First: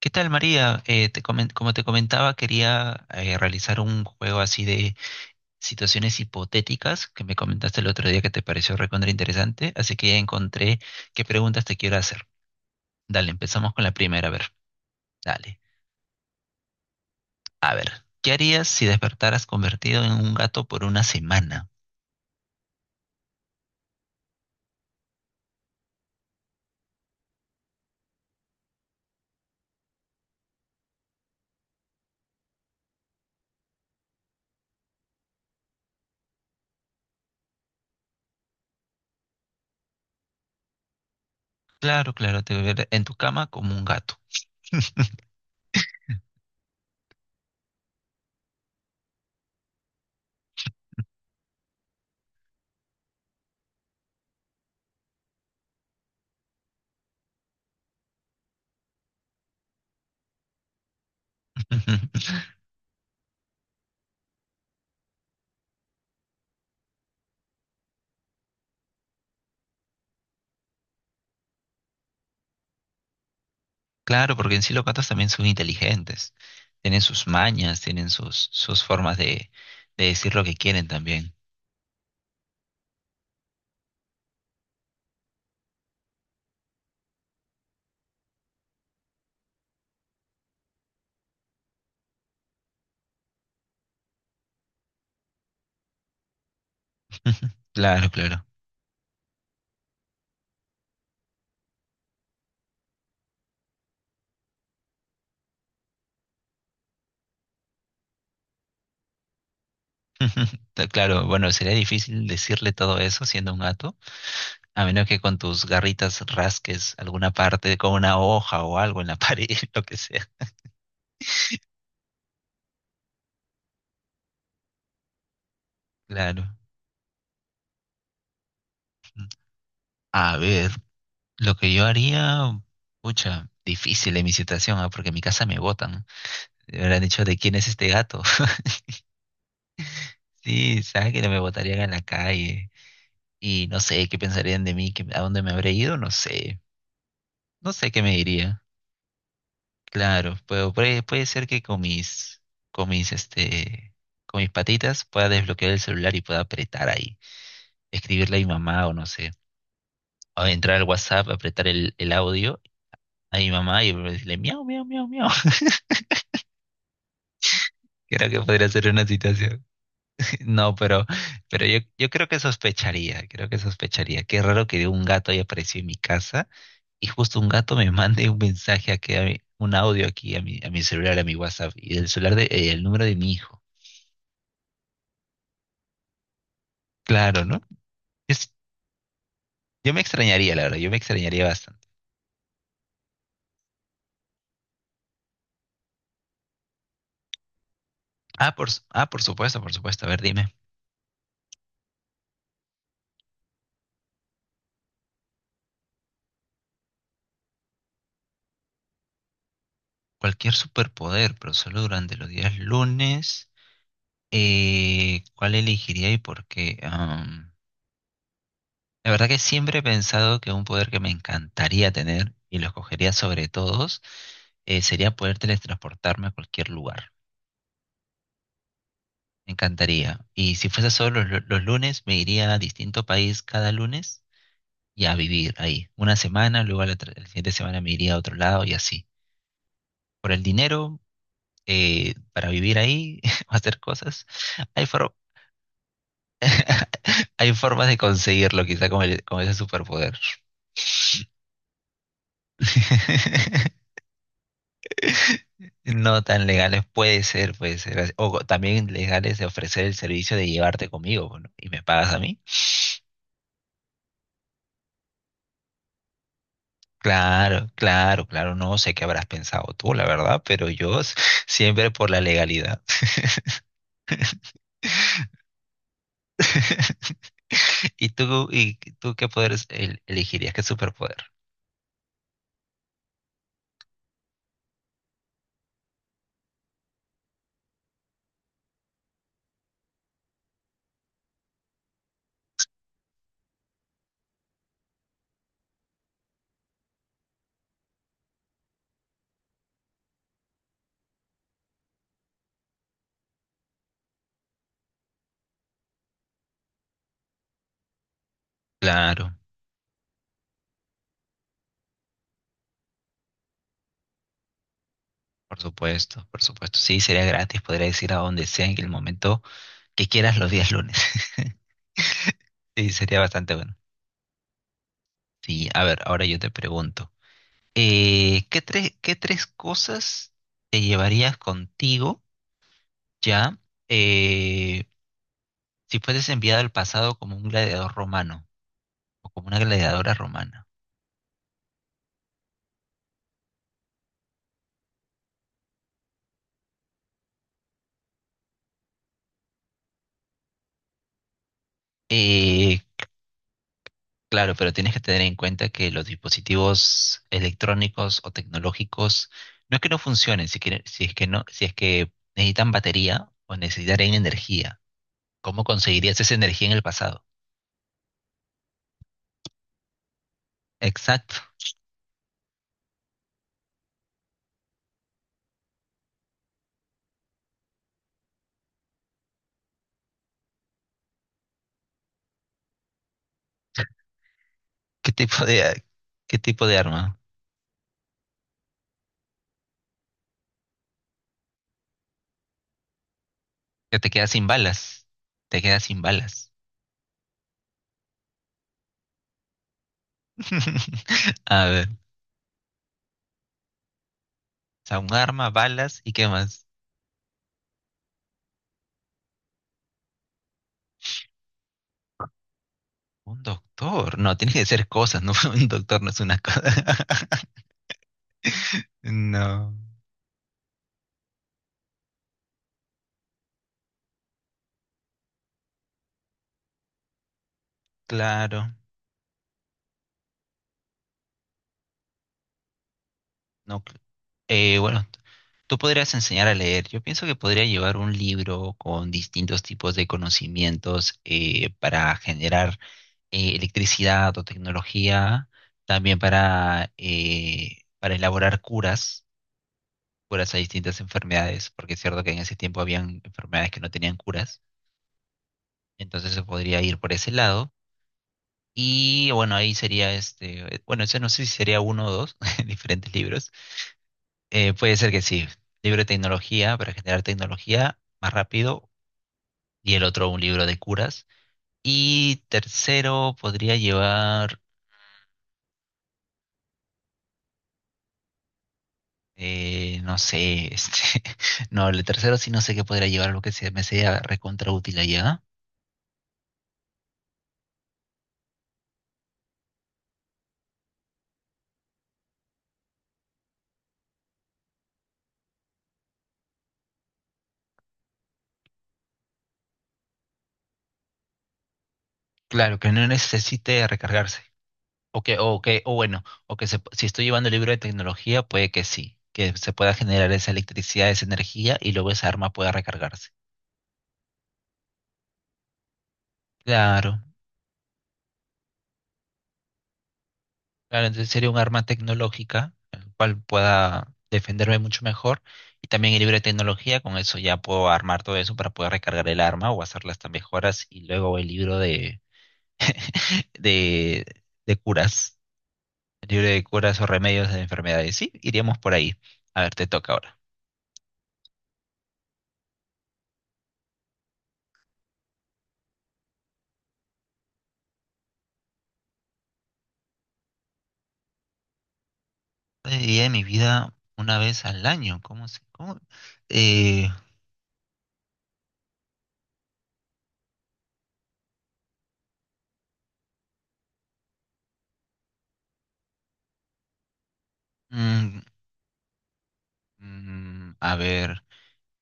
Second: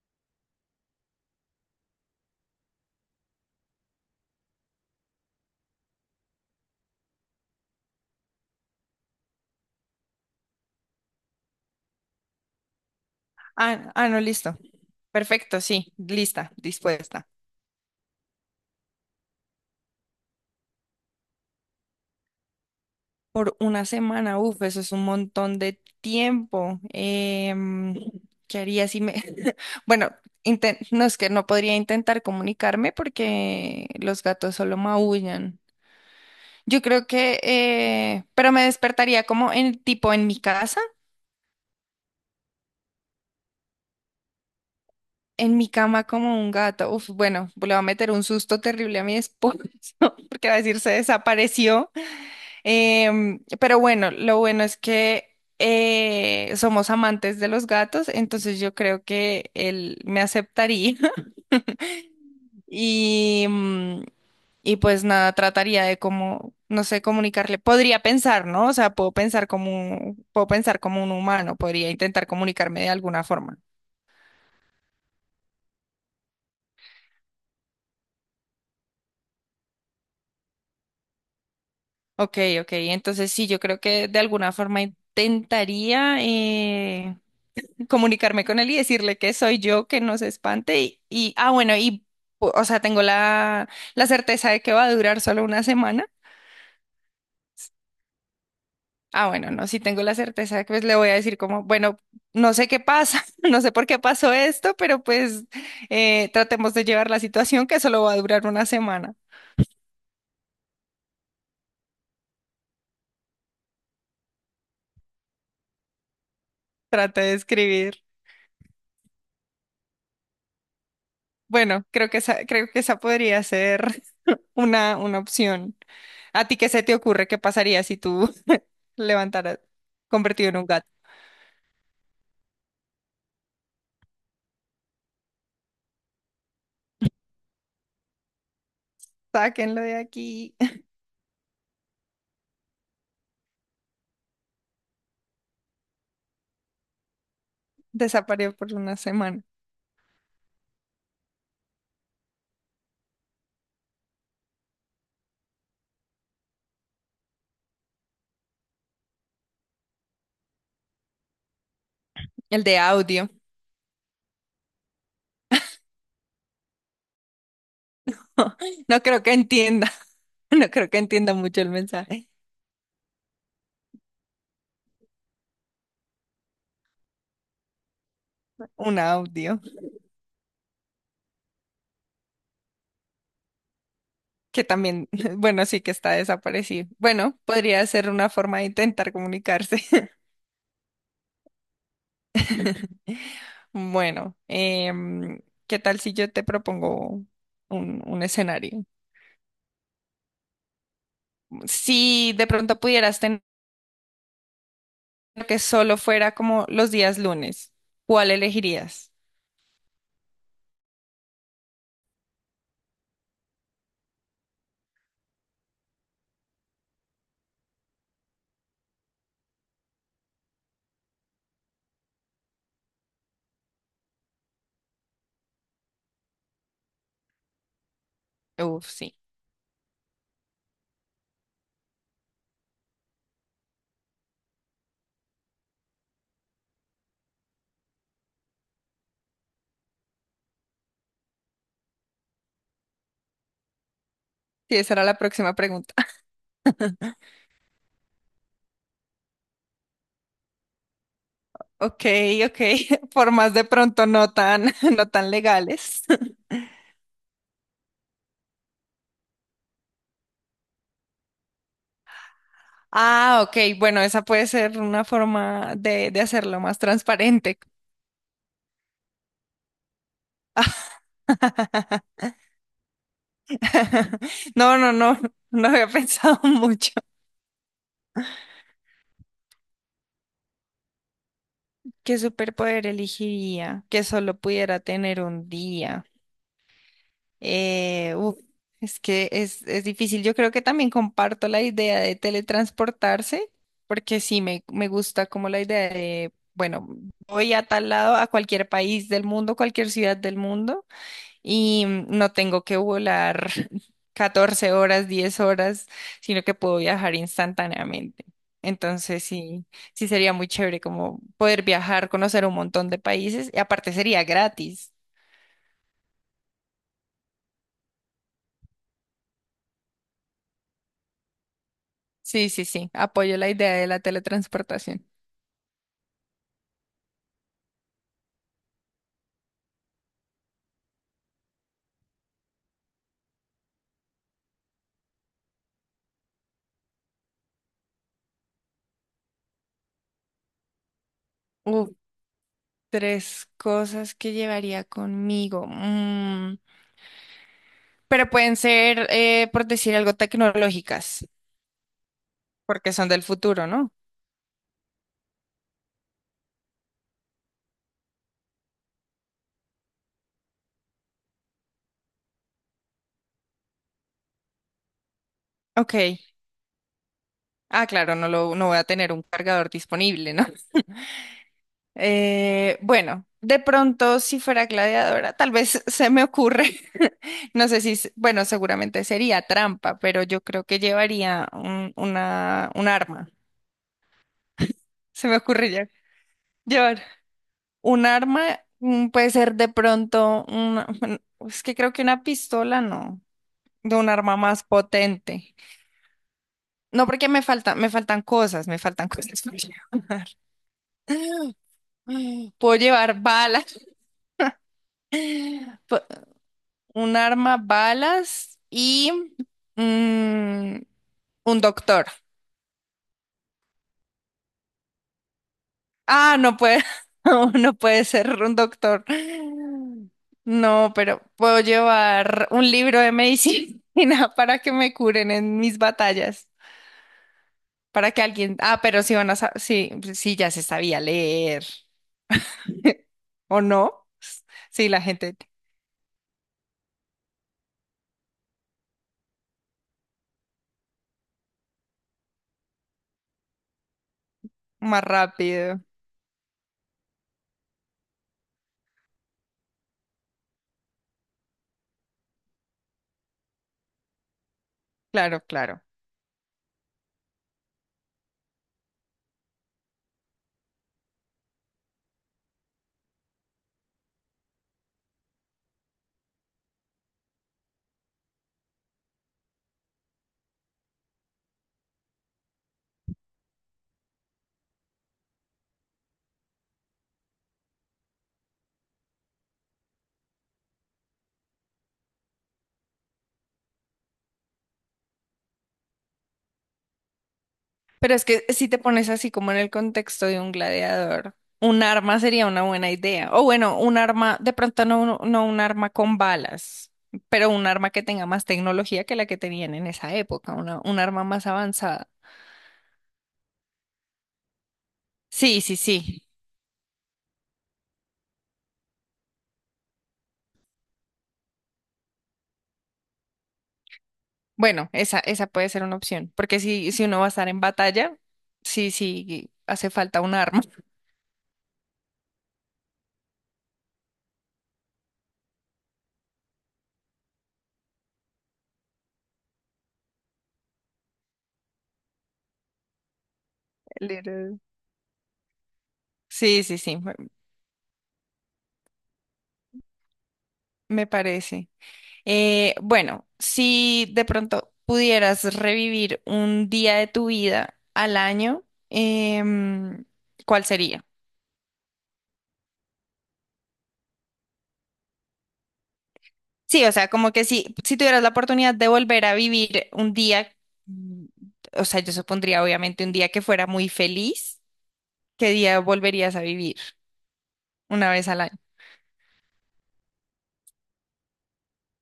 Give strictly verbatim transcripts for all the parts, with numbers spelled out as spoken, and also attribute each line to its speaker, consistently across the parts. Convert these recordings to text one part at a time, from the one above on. Speaker 1: ¿Qué tal, María? Eh, te comen- como te comentaba, quería eh, realizar un juego así de situaciones hipotéticas que me comentaste el otro día que te pareció recontra interesante, así que ya encontré qué preguntas te quiero hacer. Dale, empezamos con
Speaker 2: Ah,
Speaker 1: la
Speaker 2: ah, no,
Speaker 1: primera, a ver,
Speaker 2: listo.
Speaker 1: dale.
Speaker 2: Perfecto, sí, lista, dispuesta.
Speaker 1: A ver, ¿qué harías si despertaras convertido en un gato por una semana?
Speaker 2: Por una semana, uf, eso es un montón de tiempo. Em, ¿qué haría si me... Bueno, inten- no es que no podría intentar comunicarme porque los gatos solo maullan. Yo creo que, eh, pero me despertaría como en tipo en mi casa,
Speaker 1: Claro, claro, te ver en tu cama como un gato.
Speaker 2: en mi cama como un gato. Uf, bueno, le va a meter un susto terrible a mi esposo porque va a decir se desapareció. Em, pero bueno, lo bueno es que eh, somos amantes de los gatos, entonces yo creo que él me aceptaría y, mm, y pues nada, trataría de como, no sé, comunicarle. Podría pensar, ¿no? O sea, puedo pensar como un- puedo pensar como un humano, podría intentar comunicarme de alguna forma.
Speaker 1: Claro, porque en sí los gatos también son inteligentes, tienen sus mañas, tienen sus, sus formas de, de decir lo que quieren también.
Speaker 2: Ok, ok, entonces sí, yo creo que de alguna forma intentaría eh, comunicarme con él y decirle que soy yo, que no se espante y, y- ah, bueno, y, o sea, tengo la, la certeza de que va a durar solo una semana.
Speaker 1: Ujú, claro, claro.
Speaker 2: Ah, bueno, no, si tengo la certeza de que pues, le voy a decir como, bueno, no sé qué pasa, no sé por qué pasó esto, pero pues eh, tratemos de llevar la situación que solo va a durar una semana.
Speaker 1: Ta- Claro, bueno, sería difícil decirle todo eso siendo un gato, a menos que con tus garritas rasques
Speaker 2: Trate
Speaker 1: alguna
Speaker 2: de
Speaker 1: parte con
Speaker 2: escribir.
Speaker 1: una hoja o algo en la pared, lo que sea.
Speaker 2: Bueno, creo que esa, creo que esa podría ser una, una opción. ¿A ti
Speaker 1: Claro.
Speaker 2: qué se te ocurre? ¿Qué pasaría si tú levantaras
Speaker 1: A
Speaker 2: convertido en un
Speaker 1: ver,
Speaker 2: gato?
Speaker 1: lo que yo haría, pucha, difícil en mi situación, ah, porque en mi casa me botan. Me habrán dicho, ¿de quién es este gato?
Speaker 2: Sáquenlo de aquí.
Speaker 1: Sí, sabes que no me botarían en la calle. Y no sé, ¿qué pensarían de mí? ¿Qué- ¿A dónde me habré ido? No sé. No sé qué me
Speaker 2: Desapareció
Speaker 1: diría.
Speaker 2: por una semana.
Speaker 1: Claro, pero puede, puede ser que con mis, con mis, este, con mis patitas pueda desbloquear el celular y pueda apretar ahí, escribirle a mi mamá o no sé, o entrar al WhatsApp, apretar el, el audio
Speaker 2: El de audio.
Speaker 1: a mi mamá y decirle miau, miau, miau, miau. Creo que podría ser
Speaker 2: No
Speaker 1: una
Speaker 2: creo que
Speaker 1: situación.
Speaker 2: entienda. No
Speaker 1: No,
Speaker 2: creo que
Speaker 1: pero,
Speaker 2: entienda mucho
Speaker 1: pero
Speaker 2: el
Speaker 1: yo, yo creo
Speaker 2: mensaje.
Speaker 1: que sospecharía, creo que sospecharía. Qué raro que un gato haya aparecido en mi casa y justo un gato me mande un mensaje
Speaker 2: Un
Speaker 1: aquí, a mi-
Speaker 2: audio.
Speaker 1: un audio aquí a mi, a mi celular, a mi WhatsApp y el celular de, eh, el número de mi hijo.
Speaker 2: Que también, bueno, sí que está desaparecido. Bueno,
Speaker 1: Claro, ¿no?
Speaker 2: podría ser una
Speaker 1: Es-
Speaker 2: forma de intentar comunicarse.
Speaker 1: yo me extrañaría, la verdad, yo me extrañaría bastante.
Speaker 2: Bueno, em, ¿qué tal si yo te propongo un, un
Speaker 1: Ah, por, su-
Speaker 2: escenario?
Speaker 1: ah, por supuesto, por supuesto. A ver, dime.
Speaker 2: Si de pronto pudieras tener que solo fuera como los días lunes, ¿cuál elegirías?
Speaker 1: Cualquier superpoder, pero solo durante los días lunes. Eh, ¿cuál elegiría y por qué? Am, la verdad que siempre he pensado que un poder que me encantaría tener y lo escogería sobre todos eh, sería poder teletransportarme a cualquier lugar.
Speaker 2: Uf, sí.
Speaker 1: Me encantaría. Y si fuese solo los, los lunes, me iría a distinto país cada lunes y a vivir ahí. Una semana, luego la, tra- la siguiente semana me iría a otro lado y así. Por el dinero, eh, para vivir ahí, hacer cosas.
Speaker 2: Sí,
Speaker 1: Hay,
Speaker 2: esa era la
Speaker 1: for-
Speaker 2: próxima pregunta.
Speaker 1: hay formas de conseguirlo, quizá con, el- con ese superpoder.
Speaker 2: Ok, ok, formas de pronto no tan, no tan legales.
Speaker 1: No tan legales, puede ser, puede ser. O co- también legales de ofrecer el servicio de llevarte conmigo, ¿no? ¿Y me pagas a mí?
Speaker 2: Ah, ok, bueno, esa puede ser una forma de, de hacerlo más transparente.
Speaker 1: Claro, claro, claro, no sé qué habrás pensado tú, la verdad, pero yo s- siempre por la legalidad.
Speaker 2: No, no, no, no había pensado mucho.
Speaker 1: ¿Y tú, y tú qué poderes el- elegirías? ¿Qué superpoder?
Speaker 2: ¿Qué superpoder elegiría que solo pudiera tener un día? Eh, uf, es que es, es difícil. Yo creo que también comparto la idea de teletransportarse, porque sí me, me gusta como la idea de, bueno, voy a tal lado, a cualquier país del mundo, cualquier ciudad del mundo, y mm, no tengo que volar catorce horas, diez horas, sino que puedo viajar instantáneamente. Entonces
Speaker 1: Claro,
Speaker 2: sí, sí sería muy chévere como poder viajar, conocer un montón de países, y aparte sería gratis.
Speaker 1: por supuesto, por supuesto. Sí, sería gratis, podrías ir a donde sea en el momento que quieras los días lunes.
Speaker 2: Sí, sí,
Speaker 1: Sí,
Speaker 2: sí,
Speaker 1: sería
Speaker 2: apoyo la
Speaker 1: bastante
Speaker 2: idea
Speaker 1: bueno.
Speaker 2: de la teletransportación.
Speaker 1: Sí, a ver, ahora yo te pregunto, eh, ¿qué tres, qué tres cosas te llevarías contigo ya eh, si fueses enviado al pasado como un gladiador romano o como una gladiadora romana?
Speaker 2: Uf, tres cosas que llevaría conmigo. Mm, pero pueden ser, eh, por decir algo, tecnológicas,
Speaker 1: Eh,
Speaker 2: porque son del futuro, ¿no?
Speaker 1: Claro, pero tienes que tener en cuenta que los dispositivos electrónicos o tecnológicos no es que no funcionen, si quiere- si es que no, si es que necesitan batería o necesitarán energía. ¿Cómo
Speaker 2: Ok.
Speaker 1: conseguirías esa energía en el pasado?
Speaker 2: Ah, claro, no lo, no voy a tener un cargador disponible, ¿no?
Speaker 1: Exacto.
Speaker 2: Eh, bueno, de pronto, si fuera gladiadora, tal vez se me ocurre. No sé si, s- bueno, seguramente sería trampa, pero yo creo que llevaría un, una, un arma.
Speaker 1: ¿Qué
Speaker 2: Se me
Speaker 1: tipo
Speaker 2: ocurre
Speaker 1: de,
Speaker 2: ya
Speaker 1: qué tipo de
Speaker 2: llevar.
Speaker 1: arma?
Speaker 2: Un arma mm, puede ser de pronto una, bueno, es que creo que una pistola no, de
Speaker 1: Que
Speaker 2: un
Speaker 1: te quedas
Speaker 2: arma
Speaker 1: sin
Speaker 2: más
Speaker 1: balas.
Speaker 2: potente.
Speaker 1: Te quedas sin balas.
Speaker 2: No, porque me faltan, me faltan cosas, me faltan cosas por llevar.
Speaker 1: A ver, o
Speaker 2: Puedo llevar balas,
Speaker 1: sea, un arma, balas
Speaker 2: po-
Speaker 1: y qué más.
Speaker 2: un arma, balas y mm, un doctor.
Speaker 1: Un doctor. No, tiene que ser cosas, no, un doctor no es
Speaker 2: Ah,
Speaker 1: una
Speaker 2: no
Speaker 1: cosa.
Speaker 2: puede, no no puede ser un doctor.
Speaker 1: No,
Speaker 2: No, pero puedo llevar un libro de medicina para que me curen en mis batallas, para que alguien,
Speaker 1: claro.
Speaker 2: ah, pero sí van a, sa- sí, pues sí, ya se sabía leer, ¿o
Speaker 1: No, cl-
Speaker 2: no?
Speaker 1: eh,
Speaker 2: Sí, la
Speaker 1: bueno, t-
Speaker 2: gente
Speaker 1: tú podrías enseñar a leer. Yo pienso que podría llevar un libro con distintos tipos de conocimientos eh, para generar eh, electricidad o
Speaker 2: más
Speaker 1: tecnología,
Speaker 2: rápido.
Speaker 1: también para, eh, para elaborar curas, curas a distintas enfermedades, porque es cierto que en ese tiempo habían enfermedades que no tenían curas,
Speaker 2: Claro, claro.
Speaker 1: entonces se podría ir por ese lado. Y bueno, ahí sería este, eh, bueno, ese no sé si sería uno o dos diferentes libros. Eh, puede ser que sí. Libro de tecnología para generar tecnología más rápido. Y el otro, un libro de curas. Y tercero, podría llevar, eh, no sé, este, no, el tercero sí no sé qué podría llevar, algo que se me sea recontra útil allá.
Speaker 2: Pero es que si te pones así como en el contexto de un gladiador, un arma sería una buena idea. O bueno, un arma, de pronto no, no no un arma con balas, pero un arma que tenga más tecnología que la que tenían en esa época, una, un arma más avanzada.
Speaker 1: Claro, que no necesite recargarse. O que,
Speaker 2: Sí,
Speaker 1: o
Speaker 2: sí,
Speaker 1: que, o
Speaker 2: sí.
Speaker 1: bueno, o que se- si estoy llevando el libro de tecnología, puede que sí, que se pueda generar esa electricidad, esa energía y luego esa arma pueda recargarse.
Speaker 2: Bueno, esa, esa puede ser una opción, porque si, si uno
Speaker 1: Claro.
Speaker 2: va a estar en batalla, sí, sí, hace falta un arma.
Speaker 1: Claro, entonces sería un arma tecnológica, el cual pueda defenderme mucho mejor. Y también el libro de tecnología, con eso ya puedo armar todo eso para poder recargar el arma o hacer las mejoras. Y luego el libro de, de,
Speaker 2: Little-
Speaker 1: de curas, el libro
Speaker 2: Sí,
Speaker 1: de
Speaker 2: sí, sí,
Speaker 1: curas o
Speaker 2: me
Speaker 1: remedios de enfermedades. Sí, iríamos por ahí. A ver, te toca ahora.
Speaker 2: me parece. Eh, bueno, si de pronto pudieras revivir un día de tu vida al año, em, ¿cuál sería?
Speaker 1: Día de día de mi vida una vez al año. ¿Cómo se? ¿Cómo?
Speaker 2: Sí, o
Speaker 1: Eh,
Speaker 2: sea, como que si, si tuvieras la oportunidad de volver a vivir un día, mm, o sea, yo supondría obviamente un día que fuera muy feliz, ¿qué día volverías a vivir una vez al
Speaker 1: mm,
Speaker 2: año?
Speaker 1: mm, a ver,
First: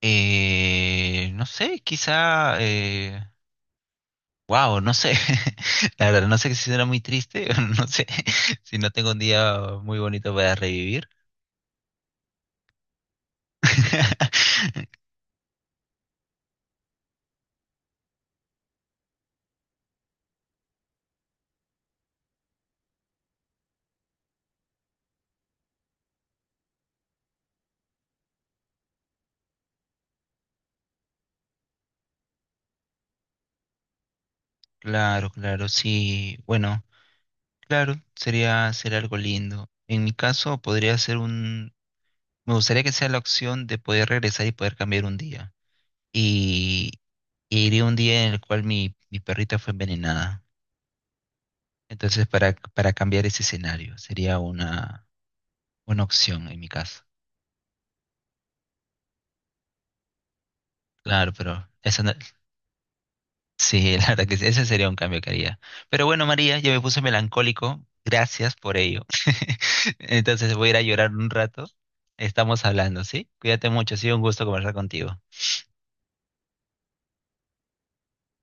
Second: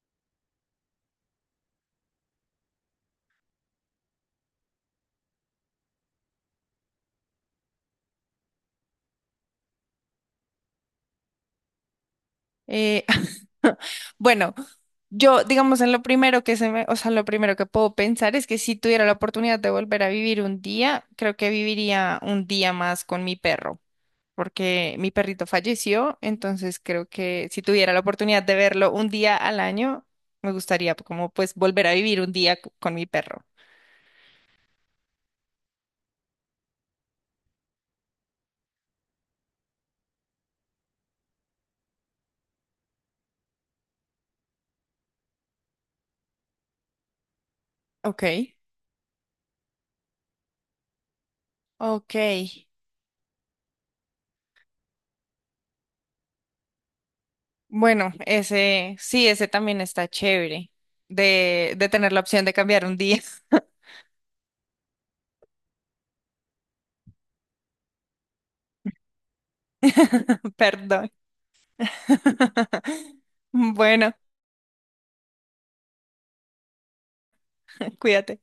Speaker 1: eh, no sé, quizá. eh, Wow, no sé. La verdad, no sé si será muy triste. No sé si no tengo un día muy bonito para revivir.
Speaker 2: Eh, bueno, yo, digamos, en lo primero que se me, o sea, lo primero que puedo pensar es que si tuviera la oportunidad de volver a vivir un día, creo que viviría un día más con mi perro, porque mi perrito falleció, entonces creo que si tuviera la oportunidad de verlo un día al año, me gustaría como pues volver a vivir un día c- con mi perro.
Speaker 1: Claro, claro, sí. Bueno, claro, sería, sería algo lindo. En mi caso, podría ser un. Me gustaría que sea la opción de poder regresar y poder cambiar un día. Y, y iría un
Speaker 2: Ok,
Speaker 1: día en el cual mi, mi perrita fue envenenada.
Speaker 2: ok.
Speaker 1: Entonces, para, para cambiar ese escenario, sería una, una opción en mi caso.
Speaker 2: Bueno, ese, sí, ese también está chévere
Speaker 1: Claro, pero
Speaker 2: de, de
Speaker 1: esa no-
Speaker 2: tener la opción de cambiar un día.
Speaker 1: Sí, la verdad que sí, ese sería un cambio que haría. Pero bueno, María, yo me puse melancólico. Gracias por ello. Entonces voy a ir a llorar
Speaker 2: Perdón.
Speaker 1: un rato. Estamos hablando, ¿sí? Cuídate mucho, ha
Speaker 2: Bueno,
Speaker 1: sido un gusto conversar contigo.
Speaker 2: cuídate.